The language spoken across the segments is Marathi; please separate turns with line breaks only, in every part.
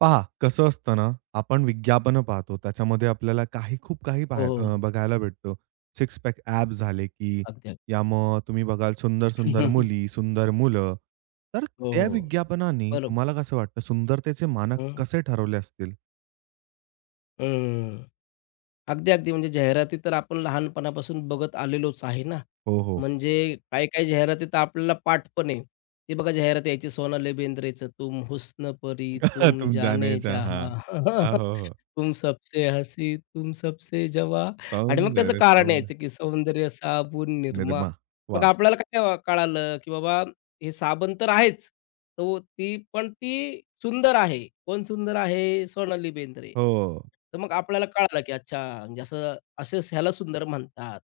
पहा, कसं असतं ना, आपण विज्ञापनं पाहतो. त्याच्यामध्ये आपल्याला काही खूप काही
हो, हो.
बघायला भेटतो. सिक्स पॅक ॲप झाले, की
अगदी, अगदी.
या मग तुम्ही बघाल सुंदर-सुंदर मुली, सुंदर मुलं. तर
हो,
त्या
हो.
विज्ञापनाने
बरोबर.
तुम्हाला कसं वाटतं, सुंदरतेचे मानक
हं,
कसे ठरवले असतील?
हं. अगदी, अगदी. म्हणजे जाहिराती तर आपण लहानपणापासून बघत आलेलोच आहे ना.
हो, हो.
म्हणजे काही-काही जाहिराती तर आपल्याला पाठ पण आहे. ते बघा जाहिरात यायची सोनाली बेंद्रेचं "तुम हुस्न परी, तुम
तुम जाने
जाने
जहां.
जहां,
आ, हो, हो.
तुम सबसे हसी, तुम सबसे जवां" आणि मग त्याचं
सौंदर्य
कारण
सौं
यायचं की सौंदर्य साबून निरमा.
निर्मा.
मग
वाह!
आपल्याला काय कळालं की बाबा हे साबण तर आहेच. तो ती सुंदर आहे. कोण सुंदर आहे? सोनाली बेंद्रे.
हो.
तर मग आपल्याला कळालं, की अच्छा म्हणजे असं असंच ह्याला सुंदर म्हणतात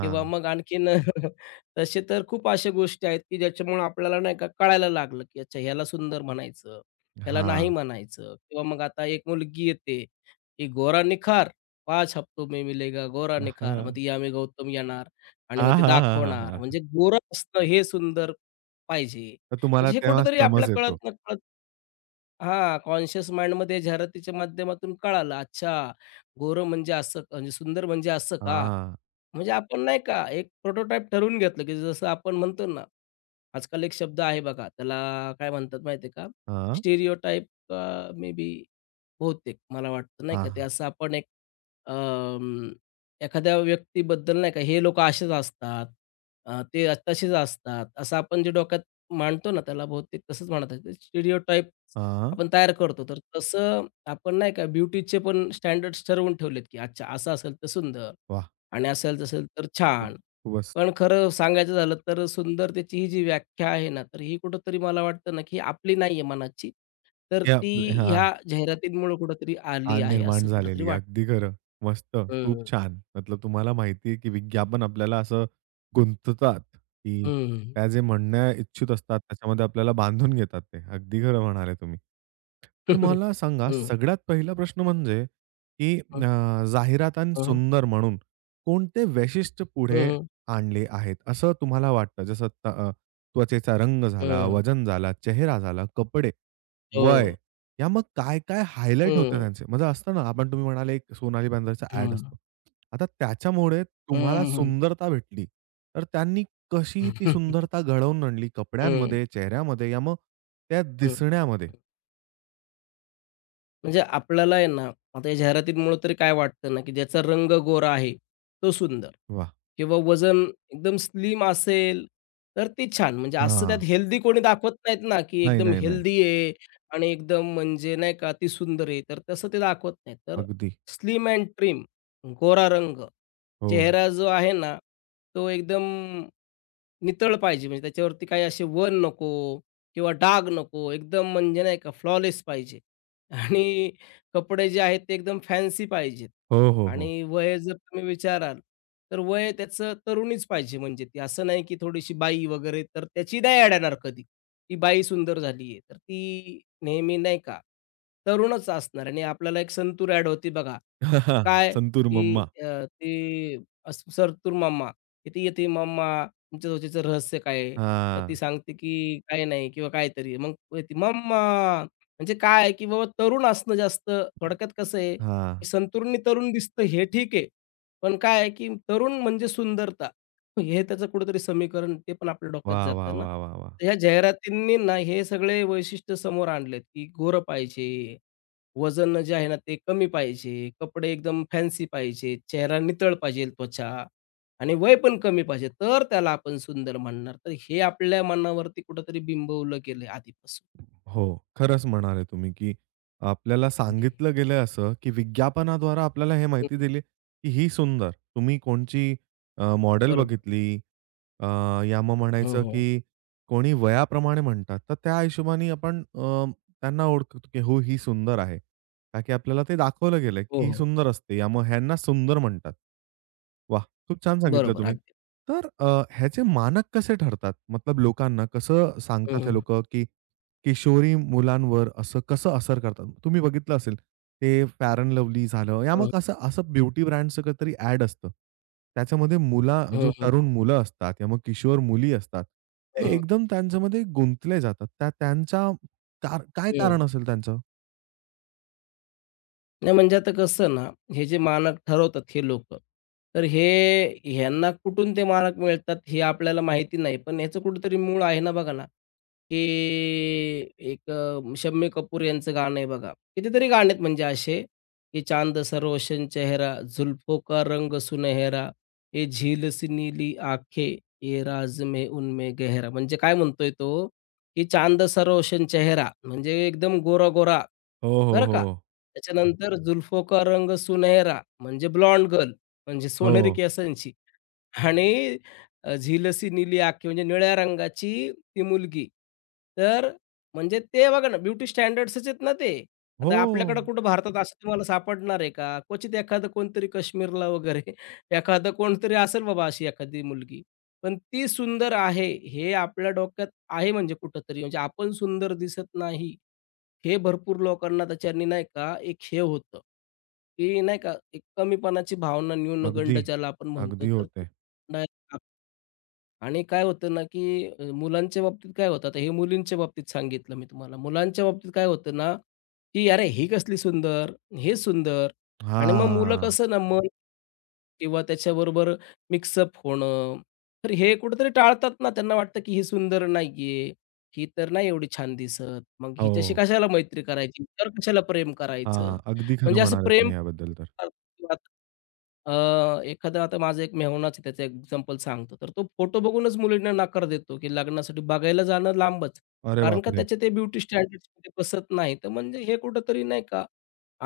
किंवा मग आणखीन. तसे तर खूप अशा गोष्टी आहेत, की ज्याच्यामुळे आपल्याला नाही का कळायला लागलं, की अच्छा ह्याला सुंदर म्हणायचं, ह्याला नाही
हां.
म्हणायचं किंवा मग आता एक मुलगी येते, की "गोरा निखार, 5 हफ्तों में मिलेगा गोरा निखार." मग
हां.
ती यामी गौतम येणार आणि मग
हां,
ते
हां, हां,
दाखवणार.
हां,
म्हणजे गोरा असणं हे सुंदर पाहिजे.
तर
म्हणजे
तुम्हाला
हे
तेव्हा
कुठेतरी आपल्याला
समज येतो.
कळत-नकळत हां, कॉन्शियस माइंडमध्ये जाहिरातीच्या माध्यमातून कळालं. अच्छा, गोरं म्हणजे असं म्हणजे सुंदर म्हणजे असं का?
हां.
म्हणजे आपण नाही का एक प्रोटोटाइप ठरवून घेतलं, की जसं आपण म्हणतो ना, आजकाल एक शब्द आहे बघा, त्याला काय म्हणतात माहिती आहे का?
हां.
स्टिरियोटाइप. मे बी बहुतेक मला वाटतं नाही
हां,
का, ते
हां.
असं आपण एक अं, एखाद्या व्यक्तीबद्दल नाही का, हे लोकं असेच असतात, ते तसेच असतात, असं आपण जे डोक्यात मांडतो ना, त्याला बहुतेक तसंच म्हणत आहे. स्टिरियोटाइप आपण तयार करतो. तर तसं आपण नाही का, ब्युटीचे पण स्टँडर्ड्स ठरवून ठेवलेत, की अच्छा असं असेल तर सुंदर.
वाह!
आणि असेल-तसेल तर
खूप
छान.
खूपच.
पण खरं सांगायचं झालं तर सुंदरतेची ही जी व्याख्या आहे ना, तर ही कुठेतरी मला वाटतं ना, की आपली नाही आहे मनाची. तर
ते
ती
आपले हां.
ह्या जाहिरातींमुळे कुठेतरी
आ,
आली आहे,
निर्माण
असं कुठेतरी
झालेली.
वाटतं.
अगदी खरं. मस्त.
हं,
खूप
हं.
छान. मतलब तुम्हाला माहिती आहे, की विज्ञापन आपल्याला असं गुंततात, की
हं,
त्या जे म्हणण्या इच्छुक असतात, त्याच्यामध्ये आपल्याला बांधून घेतात ते. अगदी खरं म्हणाले तुम्ही. तर मला सांगा,
हं, हं, हं, हं.
सगळ्यात पहिला प्रश्न म्हणजे, की जाहिरात आणि सुंदर म्हणून कोणते वैशिष्ट्य पुढे आणले आहेत, असं तुम्हाला वाटतं? जसं त्वचेचा रंग झाला, वजन झाला, चेहरा झाला, कपडे, वय
हो.
या मग काय-काय हायलाइट होते
हं,
त्यांचे. म्हणजे असतं ना, आपण तुम्ही म्हणाले एक सोनाली बेंद्रेचा
हं,
ॲड
हं,
असतो. आता त्याच्यामुळे तुम्हाला
हं, हं.
सुंदरता भेटली. तर त्यांनी कशी ती
हं.
सुंदरता घडवून आणली कपड्यांमध्ये, चेहऱ्यामध्ये या मग त्या दिसण्यामध्ये?
म्हणजे आपल्याला आहे ना, आता या जाहिरातींमुळं तरी काय वाटतं ना, की ज्याचा रंग गोरा आहे, तो सुंदर
वाह!
किंवा वजन एकदम स्लिम असेल, तर ती छान. म्हणजे असं त्यात
हां.
हेल्दी कोणी दाखवत नाहीत ना, की
नाही,
एकदम
नाही, नाही.
हेल्दी आहे आणि एकदम म्हणजे नाही का, ती सुंदर आहे. तर तसं ते दाखवत नाहीत. तर
अगदी.
स्लिम अँड ट्रिम, गोरा रंग,
हो.
चेहरा जो आहे ना, तो एकदम नितळ पाहिजे. म्हणजे त्याच्यावरती काही असे वण नको किंवा डाग नको. एकदम म्हणजे नाही का, फ्लॉलेस पाहिजे. आणि कपडे जे आहेत ते एकदम फॅन्सी पाहिजेत
हो, हो, हो.
आणि वय जर तुम्ही विचाराल, तर वय त्याचं तरुणीच पाहिजे म्हणजे ती. असं नाही की थोडीशी बाई वगैरे, तर त्याची नाही अडणार कधी. ती बाई सुंदर झाली आहे, तर ती नेहमी नाही का तरुणच असणार आणि आपल्याला एक संतूर ॲड होती बघा. काय
संतूर
की
मम्मा.
ती असं "सरतूर मम्मा", "किती येते मम्मा, तुमच्या त्वचेचं रहस्य काय आहे?" तर
हां.
ती सांगते की "काही नाही" किंवा काहीतरी. मग ती "मम्मा!" म्हणजे काय आहे, की बाबा तरुण असणं जास्त थोडक्यात कसं आहे,
हां.
की संतुरुणी तरुण दिसतं हे ठीक आहे. पण काय आहे, की तरुण म्हणजे सुंदरता. हे त्याचं कुठेतरी समीकरण ते पण आपल्या डोक्यात
वाह, वाह,
जातं ना.
वाह, वाह, वाह!
तर ह्या जाहिरातींनी ना हे सगळे वैशिष्ट्य समोर आणलेत, की गोरं पाहिजे, वजन जे आहे ना ते कमी पाहिजे, कपडे एकदम फॅन्सी पाहिजे, चेहरा नितळ पाहिजे, त्वचा आणि वय पण कमी पाहिजे. तर त्याला आपण सुंदर म्हणणार. तर हे आपल्या मनावरती कुठेतरी बिंबवलं गेलंय आधीपासून.
हो. खरंच म्हणाले तुम्ही, की आपल्याला सांगितलं गेलं असं, की विज्ञापनाद्वारा आपल्याला हे माहिती दिली, की ही सुंदर. तुम्ही कोणची मॉडेल
बरोबर.
बघितली अ, या मग
हो,
म्हणायचं,
हो.
की कोणी वयाप्रमाणे म्हणतात. तर त्या हिशोबाने आपण त्यांना ओळखतो, की हो ही सुंदर आहे. का की आपल्याला ते दाखवलं गेलं,
हो,
की ही
हो.
सुंदर असते. या मग ह्यांना सुंदर म्हणतात. वाह! खूप छान सांगितलं
बरोबर.
तुम्ही.
अगदी.
तर ह्याचे मानक कसे ठरतात? मतलब लोकांना कसं
हं,
सांगतात हे
हं.
लोकं, की किशोरीन मुलांवर असं कसं असर करतात? तुम्ही बघितलं असेल, ते फेअर अँड लव्हली झालं, या
हं,
मग असं असं ब्युटी ब्रँडचं काहीतरी ॲड असतं. त्याच्यामध्ये मुला
हं,
जो
हं,
तरुण मुलं असतात किंवा मग किशोर मुली असतात, ते
हं,
एकदम त्यांच्यामध्ये गुंतले जातात. त्या त्यांच्या कार काय कारण
हं.
असेल त्यांचं?
नाही म्हणजे आता कसं ना, हे जे मानक ठरवतात हे लोक तर हे ह्यांना कुठून ते मानक मिळतात हे आपल्याला माहिती नाही. पण याचं कुठेतरी मूळ आहे ना बघा ना, की एक शम्मी कपूर यांचं गाणं आहे बघा. कितीतरी गाणे आहेत म्हणजे असे, की चांद सरोशन रोशन चेहरा, जुल्फों का रंग सुनहरा, ये झील सी नीली आँखें, ये राज में उनमें गहरा. म्हणजे काय म्हणतोय तो, की चांद सा चेहरा म्हणजे एकदम गोरा-गोरा,
हो, हो,
बरं का?
हो.
त्याच्यानंतर जुल्फोकार रंग सुनहरा म्हणजे ब्लॉन्ड गर्ल म्हणजे सोनेरी
हो.
केसांची आणि झीलसी नीली आखी म्हणजे निळ्या रंगाची ती मुलगी. तर म्हणजे ते बघा ना ब्युटी स्टँडर्ड्सच आहेत ना ते.
हो.
आता आपल्याकडं कुठं भारतात असं तुम्हाला सापडणार आहे का? क्वचित एखादं कोणतरी काश्मीरला वगैरे. एखादं कोणतरी असेल बाबा अशी एखादी मुलगी. पण ती सुंदर आहे हे आपल्या डोक्यात आहे म्हणजे कुठेतरी म्हणजे आपण सुंदर दिसत नाही हे भरपूर लोकांना त्याच्यानी नाही का एक हे होतं, की नाही का एक कमीपणाची भावना न्यूनगंड
अगदी.
ज्याला आपण म्हणतो
अगदी
तर ते
होते.
आणि काय होतं ना, की मुलांच्या बाबतीत काय होतं, आता हे मुलींच्या बाबतीत सांगितलं मी तुम्हाला. मुलांच्या बाबतीत काय होतं ना, की "अरे, ही कसली सुंदर, हे सुंदर" आणि मग मुलं
हां.
कसं ना मन किंवा त्याच्याबरोबर मिक्सअप होणं, तर हे कुठेतरी टाळतात ना. त्यांना वाटतं, की ही सुंदर नाहीये, ही तर नाही एवढी छान दिसत, मग हिच्याशी
हो.
कशाला मैत्री करायची, हिच्यावर कशाला प्रेम करायचं.
हां. अगदी खरं
म्हणजे असं
म्हणाले
प्रेम
तुम्ही याबद्दल तर.
अ, एखादा आता माझा एक मेहुणाच आहे त्याचा एक्झाम्पल सांगतो. तर तो फोटो बघूनच मुलींना नकार देतो, की लग्नासाठी बघायला जाणं लांबच.
अरे
कारण का
बापरे!
त्याचे ते ब्युटी स्टँडर्ड्समध्ये बसत नाही. तर म्हणजे हे कुठेतरी नाही का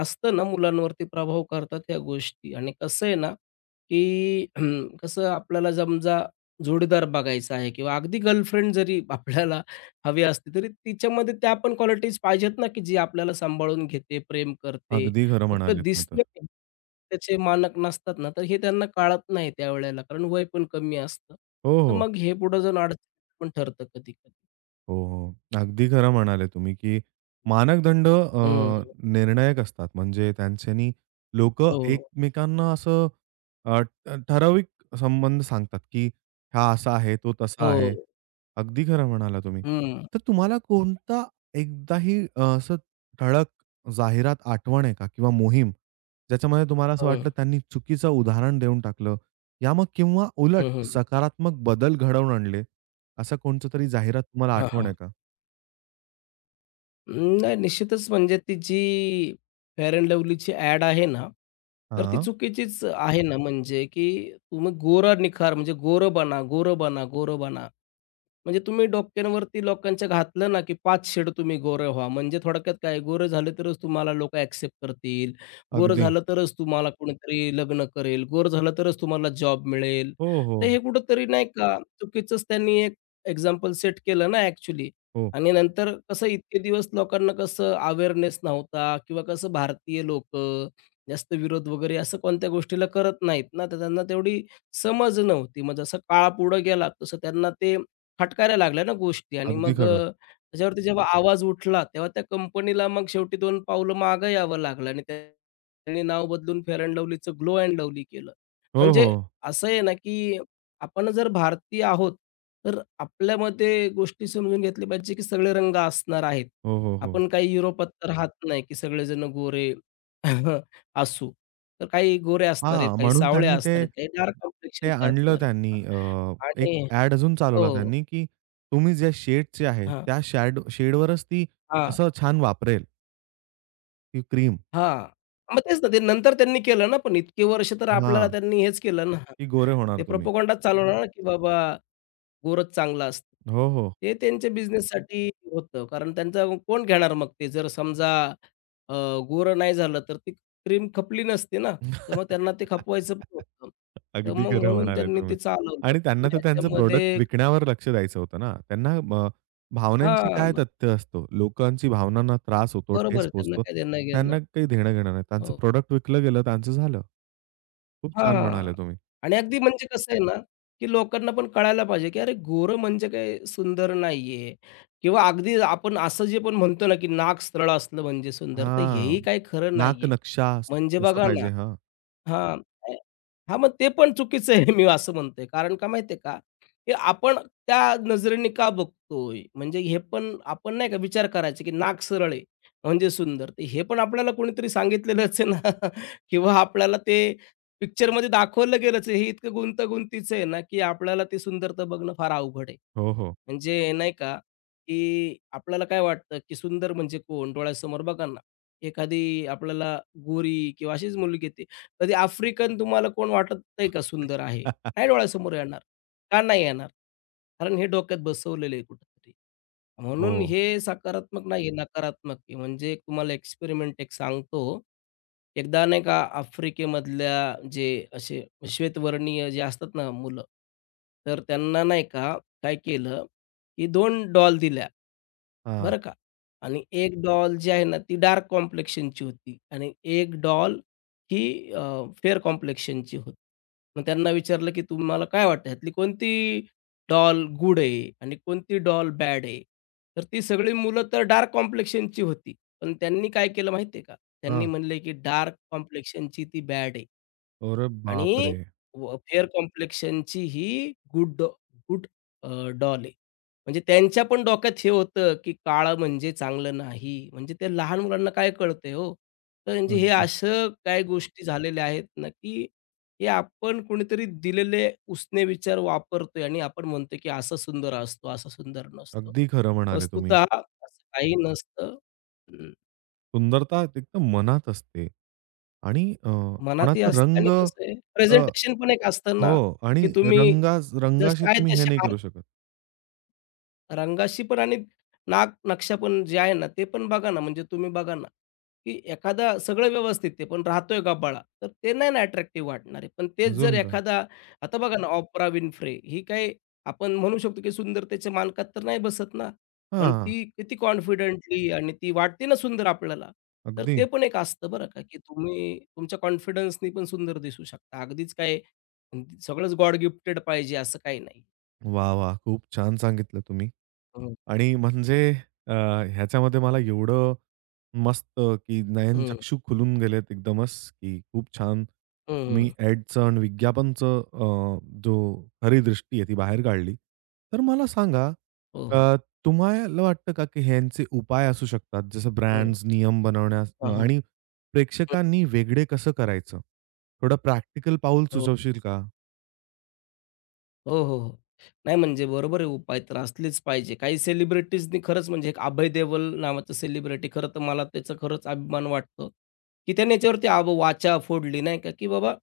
असतं ना मुलांवरती प्रभाव करतात ह्या गोष्टी आणि कसं आहे ना, की हम्म, कसं आपल्याला समजा जोडीदार बघायचा आहे किंवा अगदी गर्लफ्रेंड जरी आपल्याला हवी असते, तरी तिच्यामध्ये त्या पण क्वालिटीज पाहिजेत ना, की जी आपल्याला सांभाळून घेते, प्रेम करते.
अगदी खरं
फक्त
म्हणाले तुम्ही तर.
दिसणे त्याचे मानक नसतात ना, तर हे त्यांना कळत नाही त्यावेळेला कारण वय पण कमी असतं.
हो,
तर
हो.
मग हे पुढे जाऊन अडचण पण ठरतं कधी-कधी.
हो, हो. अगदी खरं म्हणाले तुम्ही, की मानकदंड
हं.
निर्णायक असतात. म्हणजे त्यांच्यानी लोक
हो.
एकमेकांना असं ठराविक संबंध सांगतात, की हा असा आहे, तो तसा
हो.
आहे. अगदी खरं म्हणाला तुम्ही.
हं.
तर तुम्हाला कोणता एकदाही असं ठळक जाहिरात आठवण आहे का किंवा मोहीम, ज्याच्यामध्ये तुम्हाला असं
हं.
वाटलं त्यांनी चुकीचं उदाहरण देऊन टाकलं, या मग किंवा उलट
हं, हं.
सकारात्मक बदल घडवून आणले? असा कोणचा तरी जाहिरात तुम्हाला
हां,
आठवण
हां.
आहे का?
नाही निश्चितच म्हणजे ती जी फेअर अँड लव्हलीची ॲड आहे ना, तर ती
हां,
चुकीचीच आहे ना, म्हणजे की तुम्ही गोरा निखार म्हणजे गोरं बना, गोरं बना, गोरं बना. म्हणजे तुम्ही डोक्यांवरती लोकांच्या घातलं ना, की 5 शेड तुम्ही गोरे व्हा. म्हणजे थोडक्यात काय गोरं झालं तरच तुम्हाला लोकं ॲक्सेप्ट करतील. गोरं
अगदी.
झालं तरच तुम्हाला कोणीतरी लग्न करेल. गोरं झालं तरच तुम्हाला जॉब मिळेल.
हो, हो,
तर हे कुठेतरी नाही का चुकीचंच त्यांनी एक एक्झाम्पल सेट केलं ना ॲक्चुअली.
हो.
आणि नंतर कसं इतके दिवस लोकांना कसं अवेअरनेस नव्हता किंवा कसं भारतीय लोकं जास्त विरोध वगैरे असं कोणत्या गोष्टीला करत नाहीत ना, तर त्यांना तेवढी समज नव्हती. मग जसा काळ पुढं गेला तसं त्यांना ते फटकायला लागल्या ना गोष्टी आणि
अगदी
मग
खरं.
त्याच्यावरती जेव्हा आवाज उठला, तेव्हा त्या कंपनीला मग शेवटी 2 पावलं मागं यावं लागलं आणि त्यांनी नाव बदलून फेअर अँड लव्हलीचं ग्लो अँड लव्हली केलं.
हो,
म्हणजे
हो.
असं आहे ना, की आपण जर भारतीय आहोत, तर आपल्यामध्ये गोष्टी समजून घेतल्या पाहिजे, की सगळे रंग असणार आहेत.
हो, हो, हो.
आपण काही युरोपात तर राहत नाही, की सगळेजण गोरे असू. तर काही गोरे असणार आहेत,
हां,
काही
म्हणून
सावळे
त्यांनी
असणार
ते
आहेत, काही डार्क
ते
कॉम्प्लेक्शनचे
आणलं
असणार आहेत.
त्यांनी
हां,
एक
आणि
ॲड अजून चालवला
हो.
त्यांनी, की तुम्ही ज्या शेडचे आहे,
हां,
त्या शॅड शेडवरच ती
हां,
असं छान वापरेल, ती क्रीम
हां. मग तेच ना, ते नंतर त्यांनी केलं ना, पण इतके वर्ष तर आपल्याला
हां.
त्यांनी हेच केलं ना,
की गोरे होणार
ते
तुम्ही.
प्रोपगंडाच चालवला ना, की बाबा गोरच चांगला असतो.
हो, हो.
ते त्यांच्या बिझनेससाठी होतं. कारण त्यांचा कोण घेणार मग ते जर समजा अ, गोरं नाही झालं तर ती क्रीम खपली नसती ना, तर मग त्यांना ते खपवायचं पण होतं. तर
अगदी
मग
खरं
म्हणून
म्हणाले
त्यांनी ते
तुम्ही.
चालवलं.
आणि
पण
त्यांना तर त्यांचं प्रॉडक्ट
ह्याच्यामध्ये
विकण्यावर लक्ष द्यायचं होतं ना. त्यांना भावनांची काय
हां,
तथ्य असतो. लोकांची भावनांना त्रास होतो,
बरोबर
ठेस
आहे त्यांना
पोहोचतो.
काय देणं-घेणं.
त्यांना काही देणं-घेणं नाही. त्यांचं
हो.
प्रॉडक्ट विकलं गेलं, त्यांचं झालं. खूप छान म्हणाले
हां.
तुम्ही.
आणि अगदी म्हणजे कसं आहे ना, की लोकांना पण कळायला पाहिजे, की अरे गोरं म्हणजे काय सुंदर नाहीये किंवा अगदी आपण असं जे पण म्हणतो ना, की नाक सरळ असलं म्हणजे सुंदर, तर
हां.
हेही काही खरं
नाक
नाहीये.
नक्षा
म्हणजे
असं
बघा ना
पाहिजे. हां.
हां. अ, हां, मग ते पण चुकीचं आहे मी असं म्हणतोय. कारण का माहिती आहे का, की आपण त्या नजरेने का बघतोय? म्हणजे हे पण आपण नाही का विचार करायचा, की नाक सरळ आहे म्हणजे सुंदर. तर हे पण आपल्याला कोणीतरी सांगितलेलंच आहे ना किंवा आपल्याला ते पिक्चरमध्ये दाखवलं गेलंच आहे. हे इतकं गुंतागुंतीचं आहे ना, की आपल्याला ती सुंदरता बघणं फार अवघड आहे.
हो, हो.
म्हणजे नाही का, की आपल्याला काय वाटतं, की सुंदर म्हणजे कोण? डोळ्यासमोर बघा ना, एखादी आपल्याला गोरी किंवा अशीच मुलगी येते. कधी आफ्रिकन तुम्हाला कोण वाटत नाही का सुंदर आहे? नाही डोळ्यासमोर येणार. का नाही येणार? कारण हे डोक्यात बसवलेलं आहे कुठेतरी.
हो.
म्हणून हे सकारात्मक नाही आहे, नकारात्मक आहे. म्हणजे एक तुम्हाला एक्सपेरिमेंट एक सांगतो. एकदा नाही का आफ्रिकेमधल्या जे असे श्वेतवर्णीय जे असतात ना मुलं, तर त्यांना नाही का काय केलं, की 2 डॉल दिल्या,
हां,
बरं का. आणि 1 डॉल जी आहे ना, ती डार्क कॉम्प्लेक्शनची होती आणि 1 डॉल ही फेअर कॉम्प्लेक्शनची होती. मग त्यांना विचारलं, की तुम्हाला काय वाटतं, ह्यातली कोणती डॉल गुड आहे आणि कोणती डॉल बॅड आहे? तर ती सगळी मुलं तर डार्क कॉम्प्लेक्शनची होती. पण त्यांनी काय केलं माहिती आहे का? त्यांनी
हां.
म्हणले, की डार्क कॉम्प्लेक्शनची ती बॅड आहे
अरे
आणि
बापरे!
फेअर कॉम्प्लेक्शनची ही गुड गुड डॉल आहे. म्हणजे त्यांच्या पण डोक्यात हे होतं, की काळं म्हणजे चांगलं नाही. म्हणजे त्या लहान मुलांना काय कळतंय हो? तर म्हणजे हे
अगदी,
असं काही गोष्टी झालेल्या आहेत ना, की हे आपण कुणीतरी दिलेले उसने विचार वापरतोय आणि आपण म्हणतो, की असा सुंदर असतो, असा सुंदर नसतो.
अगदी खरं म्हणाले तुम्ही.
वस्तुतः असं काही नसतं. हं,
सुंदरता एकदम मनात असते. आणि
मनातही
कोणाचा
असतं
रंग
आणि कसं आहे प्रेझेंटेशन पण एक असतं
हो.
ना,
आणि
की तुम्ही
रंगा रंगाशी
जशा आहेत
तुम्ही हे
तशा
नाही करू शकत.
रंगाशी पण आणि नाक नक्षा पण जे आहे ना, ते पण बघा ना, म्हणजे तुम्ही बघा ना, की एखादा सगळं व्यवस्थित ते पण राहतोय गबाळा, तर ते नाही ना अट्रॅक्टिव्ह वाटणार आहे. पण तेच जर
अजून का
एखादा आता बघा ना, ऑप्रा विन्फ्रे ही काय आपण म्हणू शकतो, की सुंदरतेच्या मानकात तर नाही बसत ना, पण
हां,
ती किती कॉन्फिडेंटली आणि ती वाटते ना सुंदर आपल्याला, तर
अगदी.
ते पण एक असतं बरं का, की तुम्ही तुमच्या कॉन्फिडन्सनी पण सुंदर दिसू शकता. अगदीच काय सगळंच गॉड गिफ्टेड पाहिजे असं काही नाही.
वाह, वाह! खूप छान सांगितलं तुम्ही.
हो.
आणि म्हणजे अ, ह्याच्यामध्ये मला एवढं मस्त की
हं,
नयनचक्षू खुलून गेलेत एकदमच, की खूप छान
हं,
तुम्ही
हं.
ॲडचं आणि विज्ञापनचं जो खरी दृष्टी आहे ती बाहेर काढली. तर मला सांगा,
हो, हो.
अ, तुम्हाला वाटतं का की ह्यांचे उपाय असू शकतात? जसं
हं.
ब्रँड्स नियम बनवण्यास
हां, हां.
आणि प्रेक्षकांनी वेगळे कसं करायचं? थोडं प्रॅक्टिकल पाऊल
हो,
सुचवशील का?
हो, हो, हो. नाही म्हणजे बरोबर आहे उपाय तर असलेच पाहिजे. काही सेलिब्रिटीजनी खरंच म्हणजे एक अभय देओल नावाचं सेलिब्रिटी खरं तर मला त्याचा खरंच अभिमान वाटतो, की त्याने याच्यावरती आब वाचा फोडली नाही का, की बाबा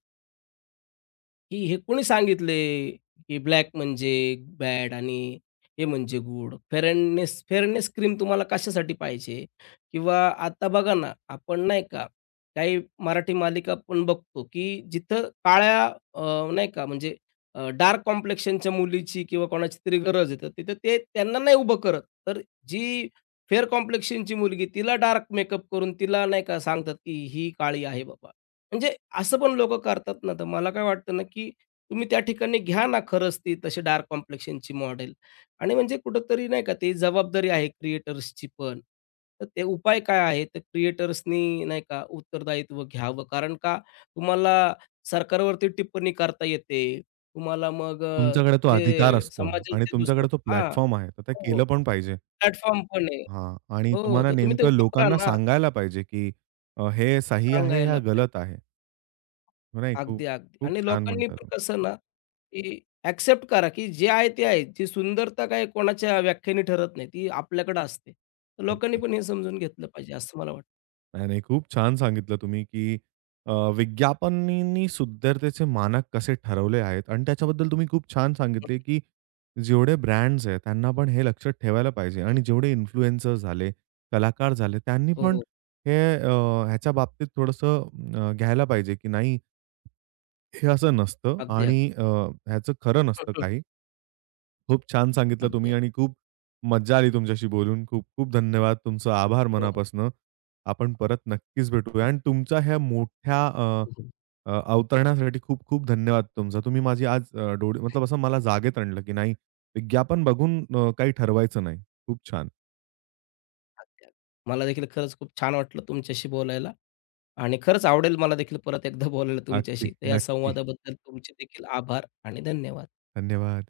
की हे कोणी सांगितले, की ब्लॅक म्हणजे बॅड आणि हे म्हणजे गुड. फेअरनेस फेअरनेस क्रीम तुम्हाला कशासाठी पाहिजे? किंवा आता बघा ना, आपण नाही का, काही मराठी मालिका आपण बघतो, की जिथं काळ्या अ, नाही का म्हणजे डार्क कॉम्प्लेक्शनच्या मुलीची किंवा कोणाची तरी गरज आहे, तिथं ते त्यांना नाही उभं करत. तर जी फेअर कॉम्प्लेक्शनची मुलगी, तिला डार्क मेकअप करून तिला नाही का सांगतात, की ही काळी आहे बाबा. म्हणजे असं पण लोकं करतात ना, तर मला काय वाटतं ना, की तुम्ही त्या ठिकाणी घ्या ना खरंच ती तशी डार्क कॉम्प्लेक्शनची मॉडेल आणि म्हणजे कुठेतरी नाही का ती जबाबदारी आहे क्रिएटर्सची पण. तर ते उपाय काय आहे? तर क्रिएटर्सनी नाही का उत्तरदायित्व घ्यावं. कारण का तुम्हाला सरकारवरती टिप्पणी करता येते. तुम्हाला मग
तुमच्याकडे तो अधिकार
जे
असतो आणि
समाजाचे दुसरं
तुमच्याकडे तो
हां.
प्लॅटफॉर्म आहे, तर ते
हो.
केलं पण पाहिजे.
प्लॅटफॉर्म पण आहे.
हां. आणि
हो,
तुम्हाला
तर तुम्ही ते
नेमकं
वापरा
लोकांना
ना
सांगायला पाहिजे, की हे सही आहे, हा
सांगायला.
गलत आहे. हो नाही. खूप
अगदी, अगदी.
खूप
आणि
छान
लोकांनी
म्हणता
पण
तुम्ही.
कसं ना, की ॲक्सेप्ट करा, की जे आहे ते आहे. जी सुंदरता काय कोणाच्या व्याख्येने ठरत नाही. ती आपल्याकडे असते. तर लोकांनी
अगदी.
पण हे समजून घेतलं पाहिजे असं मला वाटतं.
नाही, नाही. खूप छान सांगितलं तुम्ही, की विज्ञापनींनी सुंदरतेचे मानक कसे ठरवले आहेत आणि त्याच्याबद्दल तुम्ही खूप छान सांगितले, की जेवढे ब्रँड्स आहेत, त्यांना पण हे लक्षात ठेवायला पाहिजे
हं,
आणि जेवढे इन्फ्लुएन्सर झाले, कलाकार झाले, त्यांनी
हो,
पण
हो.
हे ह्याच्या बाबतीत थोडंसं घ्यायला पाहिजे, की नाही हे असं नसतं
अगदी,
आणि
अगदी.
ह्याचं खरं
हं,
नसतं
हं.
काही. खूप छान सांगितलं
अगदी,
तुम्ही
अगदी.
आणि खूप मज्जा आली तुमच्याशी बोलून. खूप-खूप धन्यवाद. तुमचं आभार
हो, हो.
मनापासनं. आपण परत नक्कीच भेटूया आणि तुमच्या ह्या मोठ्या अ,
हो, हो.
अ, अवतरण्यासाठी खूप-खूप धन्यवाद तुमचा. तुम्ही माझी आज डोळे मतलब असं मला जागेत आणलं, की नाही विज्ञापन बघून काही ठरवायचं नाही. खूप छान.
अगदी, अगदी. मला देखील खरंच खूप छान वाटलं तुमच्याशी बोलायला आणि खरंच आवडेल मला देखील परत एकदा बोलायला
अगदी.
तुमच्याशी. तर या
नक्की.
संवादाबद्दल तुमचे देखील आभार आणि धन्यवाद.
धन्यवाद.